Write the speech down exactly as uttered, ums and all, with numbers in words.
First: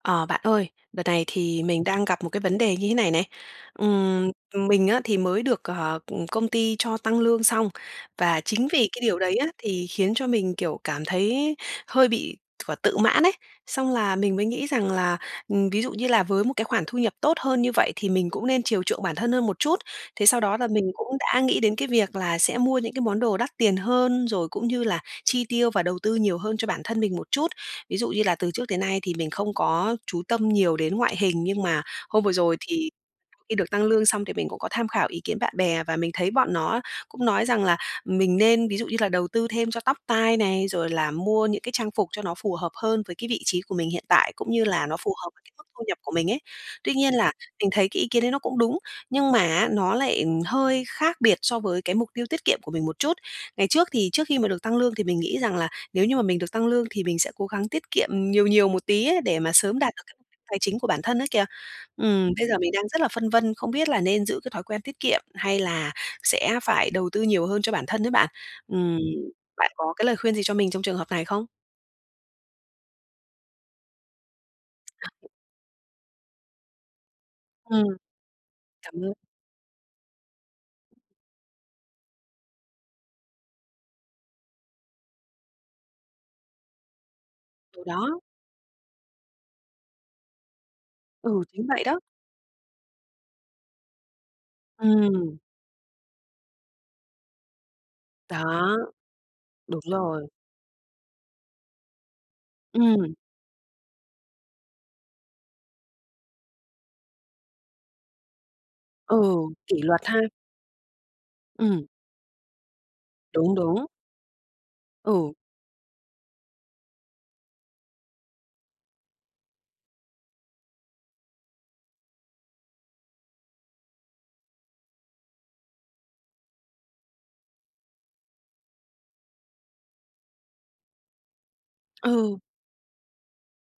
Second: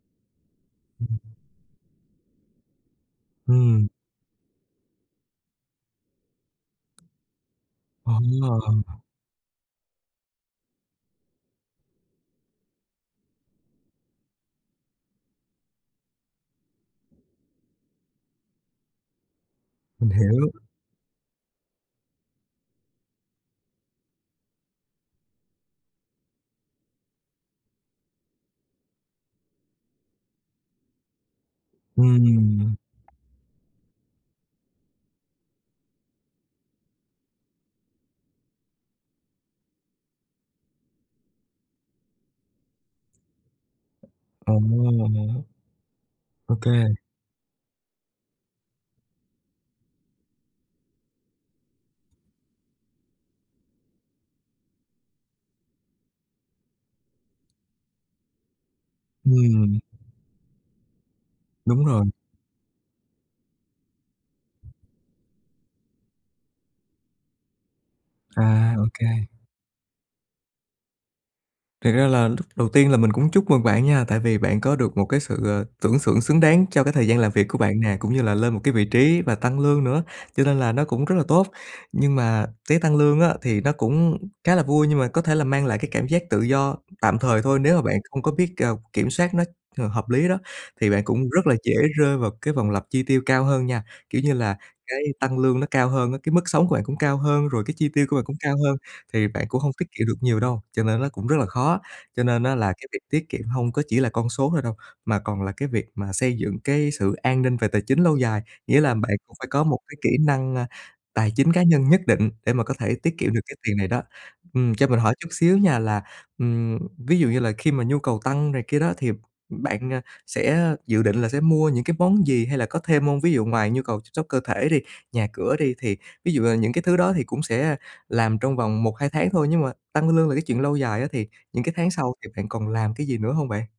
Ờ, bạn ơi, đợt này thì mình đang gặp một cái vấn đề như thế này này. Ừm. Ừm, mình á thì mới được, ờ, ừm, công ty cho tăng lương xong. Ờ. Và chính vì cái điều đấy á thì khiến cho mình, kiểu, cảm thấy hơi bị quả tự mãn ấy, xong là mình mới nghĩ rằng là, ừm, ví dụ như là với một cái khoản thu nhập tốt hơn như vậy thì mình cũng nên chiều chuộng bản thân hơn một chút. Mình Thế sau hiểu. đó là mình cũng đã nghĩ đến cái việc là sẽ mua những cái món đồ đắt tiền hơn, rồi cũng như là chi tiêu và đầu tư nhiều hơn cho bản thân mình một chút. Ví dụ như là từ trước tới nay thì mình không có chú tâm nhiều đến ngoại hình, nhưng mà hôm vừa rồi Ừm. thì khi được tăng lương xong thì mình cũng có tham khảo ý kiến bạn bè, và mình thấy bọn nó cũng nói rằng là mình nên ví dụ như là đầu tư thêm cho tóc tai này, rồi là mua những cái trang phục cho nó phù hợp hơn với cái vị trí của mình hiện tại, cũng Ờ. như là nó phù hợp với cái mức thu nhập của mình ấy. OK. Tuy nhiên là, mình thấy cái ý kiến đấy nó cũng đúng, nhưng mà á nó lại, ừm, hơi khác biệt so với cái mục tiêu tiết kiệm của mình một chút. Ngày trước thì trước khi mà được tăng lương thì mình nghĩ rằng là nếu như mà mình được tăng lương thì mình sẽ cố gắng tiết kiệm nhiều nhiều một tí ấy, để mà Ừm. sớm đạt được cái mục đích tài chính của bản thân ấy kìa. Đúng rồi. Ừm, bây giờ mình đang rất là phân vân, không biết là nên giữ cái thói quen tiết kiệm hay là sẽ phải đầu tư nhiều hơn cho bản thân ấy bạn. À. Ừm, OK. bạn có cái lời khuyên gì cho mình trong trường hợp này không? Thiệt ra là lúc đầu tiên là mình cũng chúc mừng bạn nha, tại vì bạn có được một cái sự, ờ, tưởng xưởng xứng đáng cho cái thời gian làm việc của bạn Ừm. nè, cũng như là lên một cái vị Cảm ơn. trí và tăng lương nữa, cho nên là nó cũng rất là tốt. Nhưng mà tái tăng lương á thì nó cũng khá là vui, nhưng mà có thể là mang lại cái cảm giác tự do tạm thời thôi, nếu mà Ừ, bạn không đó. có biết, ờ, kiểm soát nó h hợp lý đó, thì bạn cũng Ừ, rất là chính dễ vậy đó. rơi vào cái vòng lặp chi tiêu cao hơn nha. Kiểu như là, cái Ừm. tăng lương nó cao hơn á, cái mức sống của bạn cũng cao hơn, rồi cái chi tiêu của bạn cũng cao hơn, Đó. thì bạn cũng hông Đúng tiết kiệm được rồi. nhiều đâu, cho nên nó cũng rất là khó á. Cho nên á là cái việc Ừm. tiết kiệm hông có chỉ là con số thôi đâu, mà còn là cái việc mà xây dựng cái sự an ninh về tài chính lâu dài. Nghĩa là bạn Ừ, cũng phải có một kỷ cái luật kỹ ha? năng, a, tài chính cá Ừm. nhân nhất định để mà có thể tiết kiệm được cái Đúng, tiền đúng. này đó. Ừm, cho mình hỏi chút Ừ. xíu nha là, ừm, ví dụ như là khi mà nhu cầu tăng này kia đó thì bạn, à, sẽ dự định là sẽ mua những cái món gì? Hay là có thêm hông? Ví dụ ngoài nhu cầu chăm sóc cơ thể đi, nhà cửa đi, thì ví dụ là những cái thứ đó thì cũng sẽ làm trong vòng một hai tháng thôi, nhưng mà tăng lương là cái chuyện lâu dài á, thì những cái tháng sau thì Ừ. bạn còn làm cái gì nữa hông bạn?